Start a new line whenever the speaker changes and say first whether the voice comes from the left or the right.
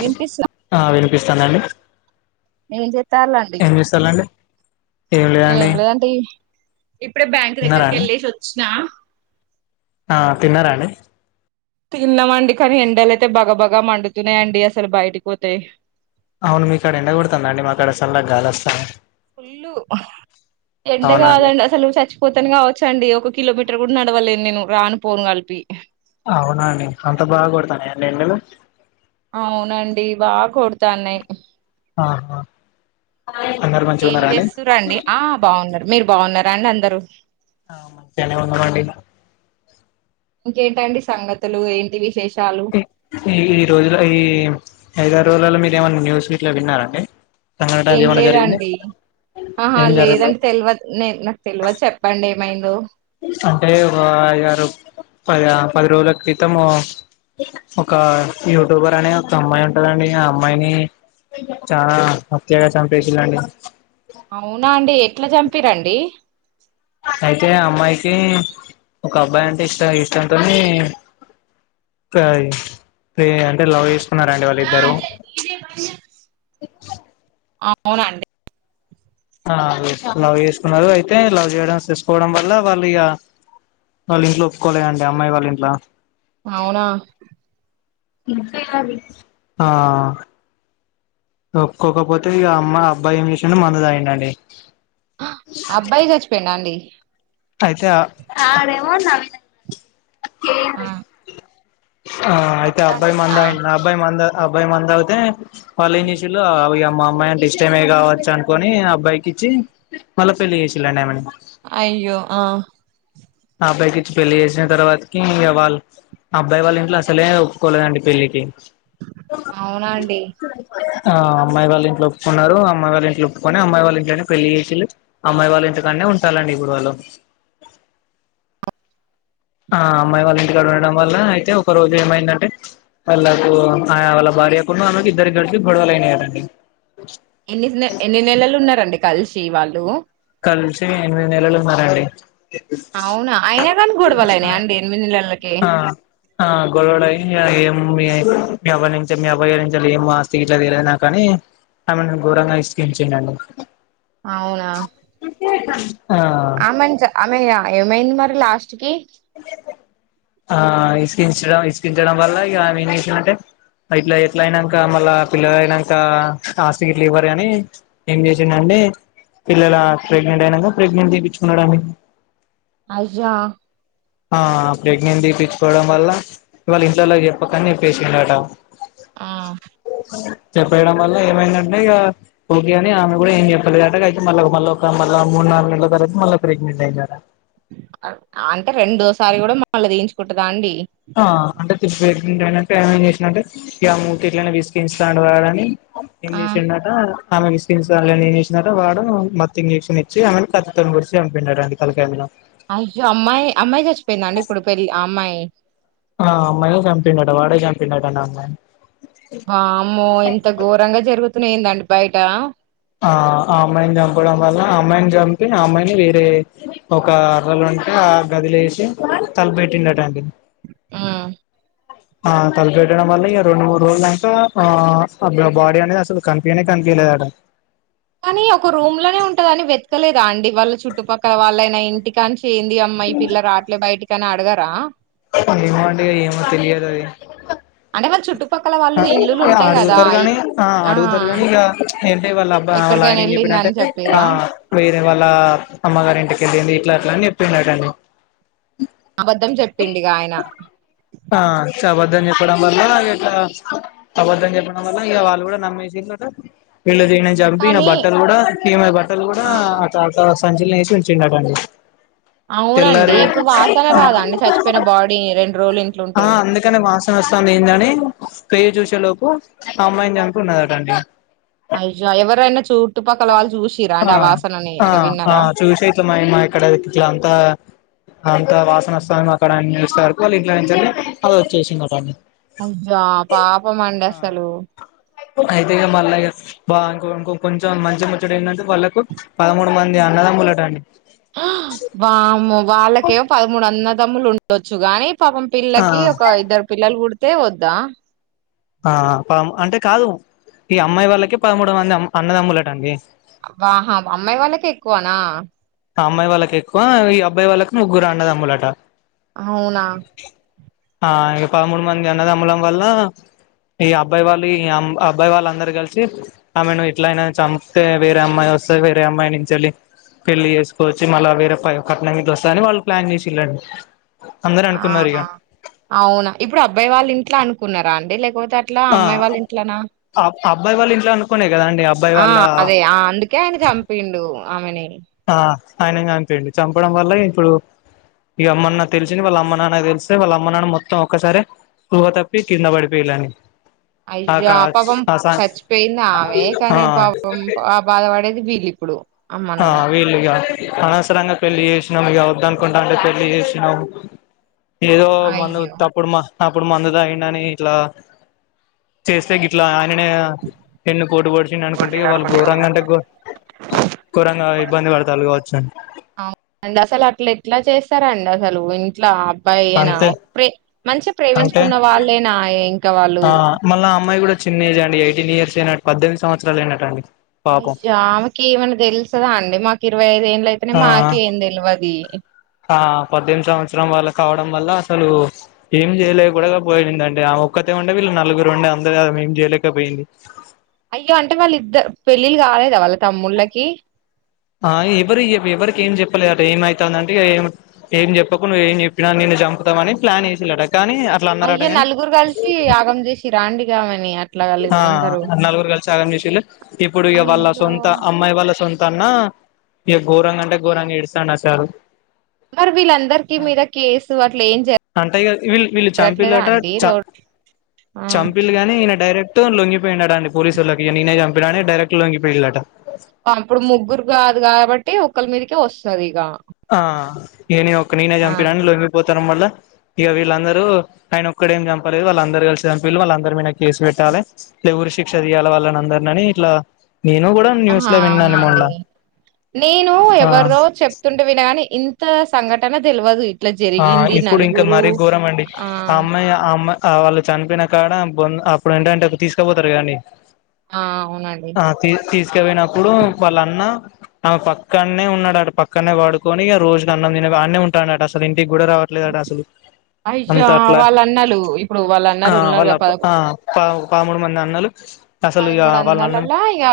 right: వినిపిస్త
left: ఆ వినిపిస్తానండి
right: ఏం చేస్తాలండి
left: ఏంపిస్తారుండి
right: ఏం లేదండి ఇప్పుడే బ్యాంక్
left: తిన్నారా
right: దగ్గరకి
left: అండి
right: వెళ్ళేసి వచ్చిన
left: ఆ తిన్నారా అండి
right: కింద పండుకొని ఎండలుయితే బగా బగా మడితునే అండి అసలు బయటికి పోతే
left: అవును మీ అక్కడ ఎండగడుతుంద అండి మాక్కడ అసలులాగా గాలి వస్తాను
right: ఫుల్లు ఎండ
left: అవునా అండి
right: కాదండి అసలు చచ్చిపోతను కావచ్చ అండి ఒక కిలోమీటర్ కూడా నడవలేదు నేను రానుపోను కలిపి
left: అవున అండి అంత బాగా కొడతాను ఆడ ఎండలు
right: అవునండి బాగా కొడతాన్నయి
left: ఆహా అందరు మంచిగా
right: ఏం
left: ఉన్నారా అండి
right: చేస్త రండి ఆ బాగున్నారు మీరు బాగున్నారాండి అందరుూ
left: ఆ మంచిగానే ఉన్నమండి
right: ఇంకేంటండి సంగతులు ఏంటి విశేష
left: ఈ ఈ రోజుల ఈ ఐదారు రోజులలో మీ ఏమన్నా న్యూస్ గిట్ల విన్నారడి
right: ఏం లేదండి ఆహా
left: ఏం జరగలే
right: లేదండి తెల్వదు నేను నాకు తెల్వదు చెప్పండి మైంధో
left: అంటే ఒక ఆరు పది పది రోజుల క్రితం ఒక యూట్యూబర్ అనే ఒక అమ్మాయి ఉంటుందండి ఆ అమ్మాయిని చాలా హత్యగా చంపించళండి
right: అవునా అండి ఎట్లా చంపి రండి
left: అయితే అమ్మాయికి ఒక అబ్బాయి అంటే ఇష్ట ఇష్టంతోని అంటే లవ్ చేస్ న్నడి వాళ్ళిద్దరు అ
right: అవునండి
left: లవ్ చేసుకున్నారు. అయితే లవ్ చేయడం తెసుకోవడం వల్ల వాళ్ళు ఇక వాళ్ళ ఇంట్లో ఒప్పుకోలేదంటా అమ్మాయి వాళ్ళ ఇంట్లో
right: అవునా
left: ఆ ఒక్కొక్కపోతే అమ్మా అబ్బాయి ఏం చేసిో మందుదాయంండ అండి
right: ఆ అబ్బాయి చచ్చిపోయిండ అండి
left: అయితే
right: ఆ
left: నవ్విన ఆ అయితే
right: చెప్పండి
left: అబ్బాయి
right: ఆ
left: మందా అడి అబ్బాయి మందా అబ్బాయ్ మంత అవితే వల్లేసిండ్రు అవి మా అమ్మాయి అంటే ఇష్టమే కావచ్చు అనుకుని అబ్బాయికి ఇచ్చి మళ్ళా పెళ్లి చేసిళండి ఏమ
right: అయ్యో ఆ
left: ఆ అబ్బాయికి ఇచ్చి పెళ్లి చేసిన తర్వాతకి వాళ్ళ అబ్బాయి వాళ్ళ ఇంట్లో అసలే ఒప్పుకోలేదండి పెళ్లికి
right: అవునా అండి
left: ఆ అమ్మాయి వాళ్ళ ఇంట్లో ఒప్పుకున్నారు అమ్మాయి వాళ్ళ ఇంట్లో ఒప్పుకొని అమ్మాయి వాళ్ళ ఇంట్నే పెళ్లి చేసిళ్ళి అమ్మాయి వాళ్ళ ఇంటికనే ఉంటాలండి ఇప్పుడు వాళ్ళు ఆ అమ్మాయి వాళ్ళ ఇంటికాడ ఉండడం వల్ల అయితే ఒక రోజు ఏమైందంటే వాళ్ళకు వాళ్ళ భార్యకు ఆమెకు ఇద్దరి కలిసి గొడవలు అయినాయారండి
right: ఎన్ని ఎన్ని నెలలు ఉన్నారండి కలిసి వాళ్ళు
left: కలిసి ఎనిమిది నెలలు ఉన్నారండి
right: అవునా అయినా కానీ గొడవలు అయినాయ అండి ఎనిమిది నెలల
left: ఆ ఆ గొడవలై అది మీ మీ అవ్వ నుంచి మీ అబ్బాయిగారి నుంచి ఏమో ఆస్తి ఇట్లా ఇయ్యలేదు కదా నాకని ఆమెని ఘోరంగా ఇస్కించిండంట
right: అవునా
left: ఆ
right: అమెన్చ అమెజా ఏమైంది మరి లాస్ట్ కి
left: ఆ తెలిసినా ఇస్కించడం వల్ల ఇక ఏం చేసిందంటే ఇట్లా ఎట్లా అయినాక మళ్ళా పిల్లల అయినాక ఆస్తికి ఇట్లు ఇవ్వరు అని ఏం చేసిందంటే పిల్లల ప్రెగ్నెంట్ అయినాక ప్రెగ్నెంట్ తీపించుకున్నాడనీ
right: అయ్యో
left: ఆ ప్రెగ్నెన్సీ తీపించుకోవడం వల్ల ఇవాళ ఇంట్లోలో చెప్పకనిప్పేసికుండట
right: ఆ
left: చెప్పయడం వల్ల ఏమైందంటే ఇక ఓకే అని ఆమె కూడా ఏం చెప్పలే కక అయితే మళ్ళా మళ్ళీ ఒక మళ్ళీ మూడు నాలుగు నెల తర్వాత మళ్ళా ఒక ప్రెగ్నెంట్ అయినారా
right: అంటే రెండోసారి కూడా మళ్ళ తియించుకుంటుదా అండి
left: ఆ అంటే తిరువే దేనక ఏమం చేసినంటే ఈ ఆ మూతి ఇట్లనే విసిగంచాడి వాడని ఏం
right: ఆ
left: చేసిండట ఆమె వాళ్ని ఏం చేసినారో వాడు మత్త ఇంజెక్షన్ ఇచ్చి ఆమె కత్తితోని కూ వర్ి చంపించాడుడి కలకాయలో
right: అయ్యో అమ్మాయి అమ్మాయి చచ్చిపోయింద అండి ఇప్పుడు పెళ్ళి అమ్మాయి
left: ఆ అమ్మయే చంపిన్ డటా వాడే చంపిన్డు అటా
right: ఆ అమ్మో ఇంత ఘోరంగా జరుగుతు ప ఏందండి బయట
left: ఆ ఆ అమ్మాయిని చంపడం వల్ల ఆ అమ్మాయిని చంపి ఆ అమ్మాయిని వేరే ఒక అర్రలు ఉంటే ఆ గదిలే వేసి తలుపెట్టిండటండి
right: ఆమ్
left: ఆ తలపెట్టడం వల్ల ఈ రెండు, మూడు రోజుల ఐతే ఆ బాడీ అనేది అసలు కనిపినే కనిపీలేదట
right: కానీ ఒక రూమ్ లోనే ఉంటదని వెతకలేదా అండి వాళ్ళ చుట్టుపక్కల వాళ్ళయినా ఇంటి కాని ఏందీ అమ్మాయి పిల్ల రాట్లే బయటకి తన అడగరా
left: ఏమో అండి, ఏమో తెలియదు అది
right: అంటే వాళ్ళ చుట్టుపక్కల వాళ్ళు ఇల్లులు ఉంటాయి కదా
left: అడుగుతారు గాని ఆ అడుగుతారు కాని ఇక ఏంటే వాళ్ళ అబ్బా వాళ్ళ
right: ఎక్కడికైనా
left: ఆయన ఏం చెప్పినంటే
right: వెళ్ళిందని
left: ఆ
right: చెప్పిరా
left: వేరే వాళ్ళ అమ్మగారి ఇంటికెళ్ళిడి ఇట్లా అట్లాని చెప్ కిన్ టైట్నియం ఉమ్
right: ఆబద్దం చెప్ప పిండిగాయిన
left: ఆ అబద్ధం చెప్పడం వల్ల ఇట్లా అబద్ధం చెప్పడం వల్ల ఇ వాళ్ళు కూడా నమ్మేసినరాట వీళ్ళ తినని చంపి ఈ
right: కానీ
left: బట్టలు కూడా ఇమ బట్టలు కూడా
right: ఆ
left: అ సంచిలో వేసి యిచ్చిండు అటా ఆమెకి
right: అవునండి ఇప్పుడు వాసన రాదా అండి చచ్చిపోయిన బాడీ రెండు రోజులు
left: ఆ
right: ఇంట్లుంటే
left: అందుకనే వాసన వస్తాంది ఏందని కయ్య చూసేలోపు ఆ అమ్మాయిని చంపి ఉన్నదటండి
right: అఐజా ఎవరైనా చుట్టుపక్కల వాళ్ళు చూసి
left: ఆ అ అ చూసైల మా మా ఇక్కడట్లా అంత అంత వాసన వస్తాము అక్కడ అన్న ఇస్తే వరకు వాళ్ళు ఇంట్లో నుంచి అ వచ్చేసిటన్ని
right: అజా పాపం మండి అస్సలు
left: అయితే ఇక మళ్ళీ ఇం కొంచెం మంచి ముచ్చడు ఏంటంటే వాళ్ళకు పదమూడు మంది అన్నదమ్ములట అండి
right: వామో వాళ్ళకే పదమూడు అన్న తమ్ములు ఉండొచ్చు గానీ పాపం
left: ఆ
right: పిల్లకి ఒక ఇద్దరు పిల్లలు పుడితే స్తేవ వద్దా
left: ఆ అంటే కాదు ఈ అమ్మాయి వాళ్ళకి పదమూడు మంది అన్నదమ్ములటండి
right: హా అమ్మాయి వాళ్ళకే ఎక్కువనా
left: ఆ అమ్మాయి వాళ్ళకి ఎక్కువ ఈ అబ్బాయి వాళ్ళకి ముగ్గురు అండదు అమ్ములట
right: అవునా
left: ఆ ఇక పదమూడు మంది అన్నద అమలం వల్ల ఈ అబ్బాయి వాళ్ళు ఈ అబ్బాయి వాళ్ళ అందరు కలిసి ఆమెను ఎట్ల అయినా చంపితే వేరే అమ్మాయి వస్తే వేరే అమ్మాయి నుంచి వెళ్ళి పెళ్ళలి చేసుకోవచ్చు మళ్ళా వేరే ప పట్నంట్లో వస్తా అని వాళ్ళు ప్లాన్ చేసిళ్ళండి అందరు అనుకున్నారు ఇక
right: ఆహా అవునా ఇప్పుడు అబ్బాయి వాళ్ళు ఇంట్లో అను ఉన్నర అండి లేకపోతే అట్లా
left: ఆ
right: అమ్మాయి వాళ్ళ ఇంట్లనా
left: అబ్బాయి వాళ్ళ ఇంట్లో అనుకునే కదా అండి అబ్బాయి
right: ఆ
left: వాళ్ళ
right: అదే అందుకే ఆయన చంపిండు ఆమెనేలు
left: ఆ ఆయన చంపండి చంపడం వల్ల ఇప్పుడు ఈ అమ్మన్న తెలిసినని వాళ్ళ అమ్మ నాన్న తెలిస్తే వాళ్ళ అమ్మ నాన్న మొత్తం ఒకక్కసారి ఊహ తప్పి కింద పడిపోయిాలని
right: అయ్యో ఆ పాపం చచ్చిపోయింది ఆమె
left: ఆ
right: కానీ పాపం బాధపడేది వీళ్ళు ఇప్పుడు అమ్మ
left: ఆ
right: నాన్న
left: వీళ్ళిగా అనవసరంగా పెళ్లి చేసినాం ఇక వద్ద అనుకుంటా అంటే పెళ్లి చేసినాము ఏదో మన
right: అయ్యో
left: తప్పుడుమా అప్పుడు మందు తగిడిని ఇట్లా చేస్తే ఇట్లా న ఎన్ను కోటు పడిచ అనుకుంటే వాళ్ళు ఘోరంగా అంటే కూరంగా ఇబ్బంది పడతారు కావచ్చు
right: ఇట్లా చేస్తారండి అసలు ఇంట్లా అబనా
left: అంతే
right: ప్రే మంచిగా
left: అంటే
right: ప్రేమించుకున్న వాళ్ళేనా ఇంకా వాళ్ళు
left: ఆ మళ్ళా ఆ అమ్మాయి కూడా చిన్న ఏజ్ అం ఎయిటీన్ ఇయస్ ఏనా పద్దనిమిది సంవత్సలు ఏనాటుండి
right: అయజామెకి ఏమైన్నా తెలుసదా అండి మాకు ఇరవైఐదు అయితేనే
left: ఆ
right: మాక ఏం తెలివది
left: ఆ పద్దెనిమిది సంవత్సరం వల్ల కావడం వల్ల అసలు ఏమి చేయలేకడా పోయింద అంటే ఆమె ఒక్కతే ఉండే వీళ్ళు నలుగురు ఉండే అందర ఏం చేయలేకపోయింది
right: అయ్యో అంటే వాళ్ళ ఇద్దరు పెళ్ళిళ్ళ కాలేద వాళ్ళ తమ్ముళ్ళకి
left: ఆ ఎవరి ఎవరికి ఏం చెప్పలే అట ఏమవుతుందంటే ఏ ఏం చెప్పకు నువ్వు ఏం చెప్పినా నన్నను చంపుతాం అని ప్లాన్ చేసలాట
right: అయ్య నలుగురు కలిసి ఆగం చేసి రారాండిగావని
left: ఆ నాలుగురు కలిసి ఆగం చేసిళ్ళు ఇప్పుడు వాళ్ళ
right: అయ్యో
left: సొంత అమ్మాయి వాళ్ల సొంత తన్నా ఇ ఘోరంగ అంటే ఘరంగా ఏడుస్తాను సారు
right: మరి వీళ్ళందరిక మీద కేసు అట్లా ఏం
left: అంటే ఇక వీళ్ళు వీళ్ళు
right: జరగట్లేదా
left: చంపిల్లట
right: అండి
left: చ
right: రోడ్ ఆ
left: మొత్తం లొంగిపోయినడండి పోలీసులకి నీనే చంపినడా డైరెక్ట్ లొంగిపోయిల్లట
right: అప్పుడు ముగ్గురు కాదు కాబట్ టే ఒకలి మీదకే వస్తుదిగ
left: ఆ నేను ఒక నేనే
right: ఆహా
left: చంపినాను లొంగిపోతాను మళ్ల ఇగ వీళ్ళందరూ ఆయన ఒక్కడేం చంపలేదు. వాళ్ళందరు కలిసి చంపిల్లు వాళ్ళందరి మీన కేసు పెట్టాలే ఉరి శిక్ష తీయాల వాళ్ళని అందర్ననీ ఇట్లా నేను కూడా న్యూస్
right: హా
left: లో విన్నాను మొన్న
right: అవునండి నేను
left: ఆ
right: ఎవరిదో చెప్తుంటే వినగాని ఇంత సంఘటన తెల్వదు ఇ
left: ఆ ఇప్పుడు ఇంకా మరీ ఘోరం అండి ఆ అమ్మాయి ఆ అమ్మాయ్ ఆ వాళ్ళు చనిపోయిన కాడ అప్పుడు ఏంటంటే తీసుకుపోతరు కాండీ
right: ఆ అవునండి
left: ఆ తీ తీస్కపోయినప్పుడు వాళ్ళ అన్న ఆమె పక్కనే ఉన్నాడాడు పక్కనే వాడుకొని రోజు అన్నం తిన అన్న ఉంటాడుట ఇ కూడా రావట్లేదు అసలు
right: అయ్యా
left: అంతా అట్లా
right: వాళ్ళన్నలు ఇప్పుడు
left: ఆ
right: వాళ్ళన్నారు
left: వాళ్ళ
right: ఉన్నారుగా పదకొ
left: పా పామూడు మంది అన్నలు అసలు ఇ
right: పదమూడు
left: వాళ్ళ అన్నం
right: వందలలా ఇగ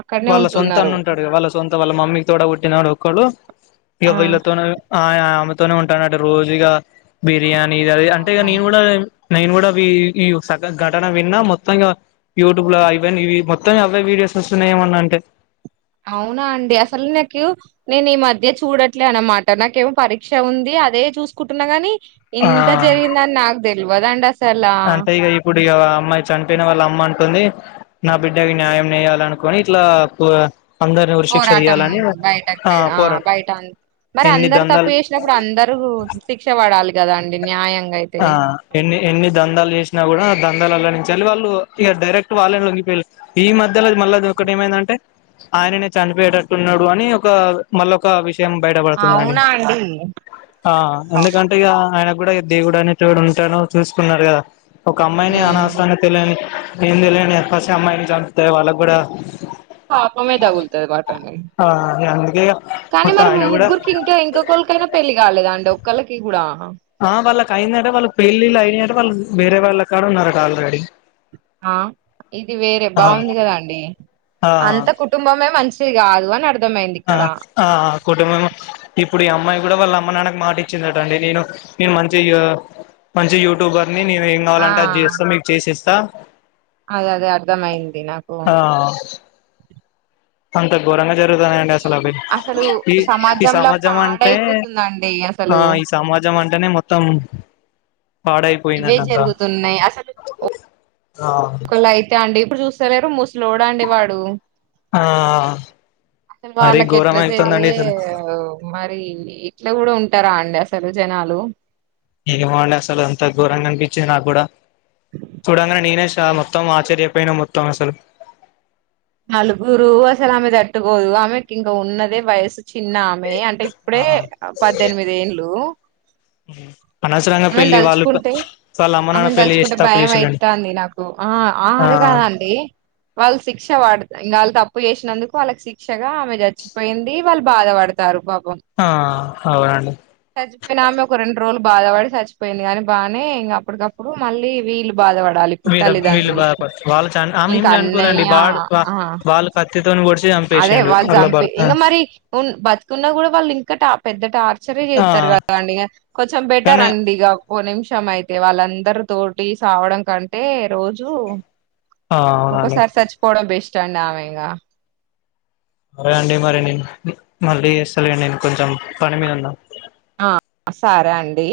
right: అక్కడనే
left: వాళ్ళ సొంత అన్ను
right: ఉంటున్నారు
left: ఉంటాడు వాళ్ళ సొంత వాళ్ళ మమ్మీకి తో పుట్టినడు క్కడు
right: ఆ
left: ఇవైలతో నే ఉంటానడు రోజిగా బిర్యానీ ఇది అ అంటే ఇ
right: పాపం
left: నేను కూడా నేను కూడా వీ ఈ సగ ఘటన విన్నా మొత్తంగా యూట్యూబ్ లో ఐవన్ ఇవి మొత్తం అవే వీడియోస్ వస్తున్నాయ ఏమన్నా అంటే.
right: అవునా అండి అసలు నాకు నేను ఈ మధ్య చూడట్లే అనమాట నాకేమొ పరీక్ష ఉంది అదే చూసుకుంటున్నా గాని,
left: ఆ
right: ఇంత జరిగిందని నాకు తెల్వదండి అసలా
left: అంటే ఇగ ఇప్పుడు ఇగ అమ్మాయి చనిపోయిన వాళ్ళ అమ్మ అం తుది నా బిడ్డకి న్యాయం నేయాల అనుకుని ఇట్లా అందరిని ఉరిశిక్ష
right: పోరాటం
left: తీయాలని
right: బయటకు ఆ బయట మరి
left: ఎన్ని
right: అందరు తప్పు
left: దందాలు
right: చేసినప్పుడు అందరూ శిక్ష పడాలి. కదండి న్యాయం
left: ఆ ఎన్ని ఎన్ని దందాలు చేసినా కూడా దందాలలో నుంచి అ వాళ్ళు ఇక డైరెక్ట్ వాల్లే లొంగిపోయిల్లు. ఈ మధ్యలోది మళ్ళది ఒకటి ఏమైందంటే ఆయననే చనిపోయేటట్టున్నాడు అని ఒక మళ్ళ ఒక విష త్యం బయటపడుతుందని
right: అవునా అండి
left: ఆ ఎందుకంటే ఇగ ఆయన కూడ దేవుడు అనే తోడు ఉంటనో చూసుకున్నారు కదా ఒక అమ్మాయిని అనసరంగ తెలియని ఏం తెలియని పసి అమ్మాయిని చంపుతే వాళ్ళకి కూడా
right: పాపమే తగుల్తాది బటనే
left: ఆ అందుకే ఇగ
right: కానీ
left: మొత్తం
right: మరి
left: ఆయన కూడా
right: ముగ్గురికి ఇంకా ఇంకొకలి కైనా పెళ్ళి కాలేదా అండి ఒక్కల్లికి కూడా.
left: ఆ వాళ్ళకి అయిందట వాళ్ళకి పెళ్ళిళ్ళ అయినట వాళ్ళు వేరే వాళ్ళకాడ ఉన్నారట ఆల్రెడీ.
right: ఆ ఇది వేరే
left: ఆ
right: బాగుంది కదాండి
left: ఆ
right: అంత కుటుంబమే మంచి అది [unintelligible]
left: ఆ కుటుంబం ఇప్పుడు ఈ అమ్మాయి కూడా వాళ్ళ అమ్మ నాన్నకు మాట ఇచ్చిందటండి నేను నేను మంచి మంచి యూట్యూబర్ అన్నీ నేను న ఏం
right: ఆ
left: కావాలంటే అది చేస్తా మీకు చేసేస్త స
right: అదే అదే అర్థమైంది
left: ఆ అంత ఘోరంగా జరుగుతున్నాధండి అసలు అవి
right: అసలు
left: ఈ ఈ
right: సమాజంలో
left: సమాజం అంటే
right: పాడైపోతుందండి అసలు
left: ఈ సమాజం అంటే వెంటనే మొత్తం
right: ఇవే
left: పాడైపోయిందండి అంతా
right: జరుగుతున్నాయి అసలు
left: ఆ
right: ఒకల్లయితే అండి ఇప్పుడు చూస్తలేరు ముసలోడండి వాడు
left: ఆ
right: అసలు
left: మరీ
right: వాళ్ళకి
left: ఘోరం
right: ఎట్ల చే
left: అయితుందండి అసలు
right: మరి ఇట్లా కూడా ఉంటారా అండి అసలు జనాలు
left: ఎదవలు అసలు అంత గోరంగనబీచ్నారు నాక్కూడా చూడంగానే నీనేష్ మొత్తం ఆశ్చ్య పైన మొత్తం సార్
right: నలుగురు అసలు ఆమె తట్టుకోదు ఆమెకి ఇంక ఉన్నదే వయసు చిన్నమె అంటే ఇప్పుడే
left: ఆ
right: పద్దెనిమిది ఏళ్ళు
left: అనవసరంగా
right: ఆమెను
left: పెళ్లి వాళ్ళు
right: తలుచుకుంటే
left: వాళ్ళ అమ్మ నాన్న
right: ఆమెను
left: పెళ్లి చేసి
right: తలుచుకుంటే
left: తప్పు
right: భయం
left: చేసిళ్ళండి
right: అయితాంధి నాకు ఆ
left: ఆ
right: అది కాదండి వాళ్ళు ఇంకా వాళ్ళు తప్పు చేసినందుకు వాళ్ళకి శిక్షగా ఆమె చచ్చిపోయింది వాళ్ళు బాధపడతారు పాప
left: ఆ అవునండి
right: చచ్చిపోయిన ఆమె ఒక రెండు రోజులు బాధపడి చచ్చిపోయింది కానీ బాగానే ఇంక అప్పుటికప్పుడు మళ్ళీ వీళ్ళు బాధపడాలి ఇప్పుడు
left: మీద వీళ్ళు
right: తల్లిదండ్రులు
left: బాధపడుతున్న వాళ్ళ చ ఆమె ఏం
right: ఇంకా
left: చనిపోలేండి
right: అన్నయ్య
left: వాడు
right: ఆ
left: వాళ్ళు కత్తితో
right: అదే వాళ్ళు చంపి ఇంకా మరి బతుకున్న కూడా వాళ్ళు ఇంకా ట పెద్ద టార్చరే
left: ఆ
right: చేస్తారు కదండి ఇంక కొంచెం బెటర్
left: కానీ
right: అండి ఇక ఓ నిమిషం అయితే వాళ్ళందరి తోటి సావడం కంటే రోజూ
left: ఆ అవునండి
right: ఒక్కోసారి సచ్చిపోవడం బెస్ట్ చండాలంగా
left: అరే అండి మరి నేను మళ్ళీ చేస్తానుండి నేను కొంచెం పని మీద ఉన్నా
right: ఆ సరే అండి